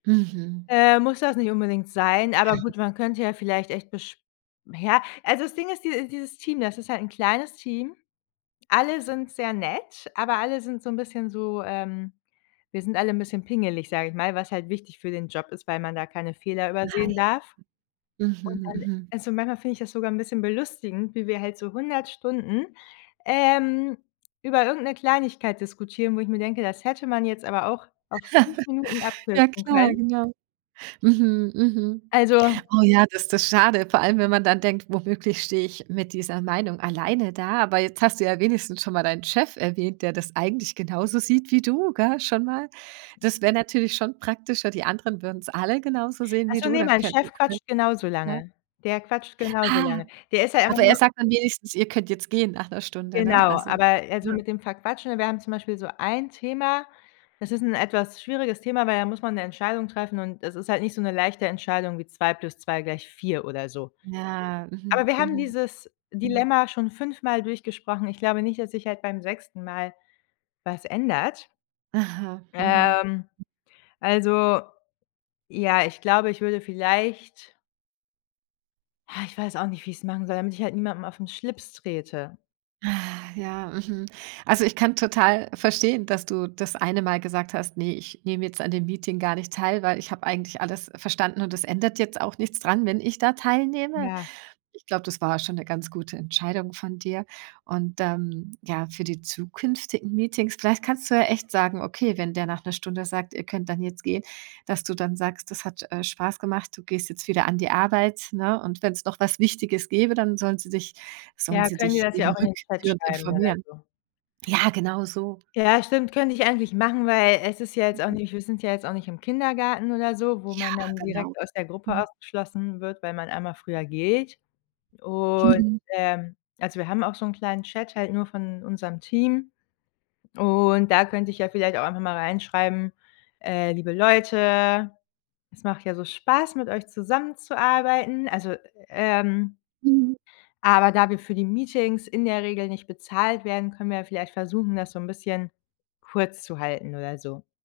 Mhm. Äh, muss das nicht unbedingt sein, aber gut, man könnte ja vielleicht echt besch ja, also das Ding ist, diese dieses Team, das ist halt 'n kleines Team. Alle sind sehr nett, aber alle sind so 'n bisschen so, ähm „wir sind alle 'n bisschen pingelig“, sage ich mal, was halt wichtig für den Job ist, weil man da keine Fehler Nein. übersehen darf. Und Mhm, dann mhm. also, manchmal finde ich das sogar 'n bisschen belustigend, wie wir halt so 100 Stunden, ähm, über irgendeine Kleinigkeit diskutieren, wo ich mir denke: „Das hätte man jetzt aber auch auf 5 Minuten Ja abkürzen klar, können.“ genau. Mhm, mhm. Also Oh ja, das das schade. Vor allem, wenn man dann denkt: „Womöglich stehe ich mit dieser Meinung alleine da.“ Aber jetzt hast du ja wenigstens schon mal deinen Chef erwähnt, der das eigentlich genauso sieht wie du, gell, schon mal. Das wäre natürlich schon praktischer, die anderen würden's alle genauso sehen Ach wie so, du, ne, dann mein könnten Chef quatscht genauso alle ja. lange. Der quatscht genauso Ah. lange. Der ist ja einfach Aber er nur sagt dann wenigstens: „Ihr könnt jetzt gehen.“, nach 'ner Stunde, ne? Genau. Also Aber also, ja. mit dem Verquatschen wir haben zum Beispiel so ein Thema, das ist 'n etwas schwieriges Thema, weil da muss man 'ne Entscheidung treffen. Und das ist halt nicht so 'ne leichte Entscheidung wie 2 plus 2 gleich 4 oder so. Ja, Aber mhm, wir haben mhm. dieses Mhm. Dilemma schon fünfmal durchgesprochen. Ich glaube nicht, dass sich halt beim 6. Mal was ändert. Aha, mhm. Ähm, also ja, ich glaube, ich würde vielleicht Ha, ich weiß auch nicht, wie ich's machen soll, damit ich halt niemandem auf ’n Schlips trete. Ah, ja, mhm. Also, ich kann total verstehen, dass du das eine Mal gesagt hast: „Ne, ich nehme jetzt an dem Meeting gar nicht teil, weil ich habe eigentlich alles verstanden und es ändert jetzt auch nichts dran, wenn ich da teilnehme.“ Ja. Ich glaube, das war schon 'ne ganz gute Entscheidung von dir. Und dann, ja, für die zukünftigen Meetings, vielleicht kannst du ja echt sagen, okay, wenn der nach 'ner Stunde sagt: „Ihr könnt dann jetzt gehen.“, dass du dann sagst, das hat, äh, Spaß gemacht, du gehst jetzt wieder an die Arbeit, ne? Und wenn's noch was Wichtiges gäbe, dann sollen sie dich sollen Ja, sie können die dich das ja eben auch in den Chat rückführend schreiben oder informieren. so. Ja, genau so. Ja, stimmt, könnte ich eigentlich machen, weil es ist ja jetzt auch [unintelligible] nicht wir sind ja jetzt auch nicht im Kindergarten oder so, wo Ja, man dann genau. direkt aus der Gruppe Mhm. ausgeschlossen wird, weil man einmal früher geht. Und, Mhm. ähm also wir haben auch so 'n kleinen Chat halt nur von unserem Team. Und da könnte ich ja vielleicht auch einfach mal reinschreiben, äh: „Liebe Leute, es macht ja so Spaß, mit euch zusammenzuarbeiten. Also, ähm" Mhm. „aber da wir für die Meetings in der Regel nicht bezahlt werden, können wir ja vielleicht versuchen, das so 'n bisschen kurz zu halten.“, oder so.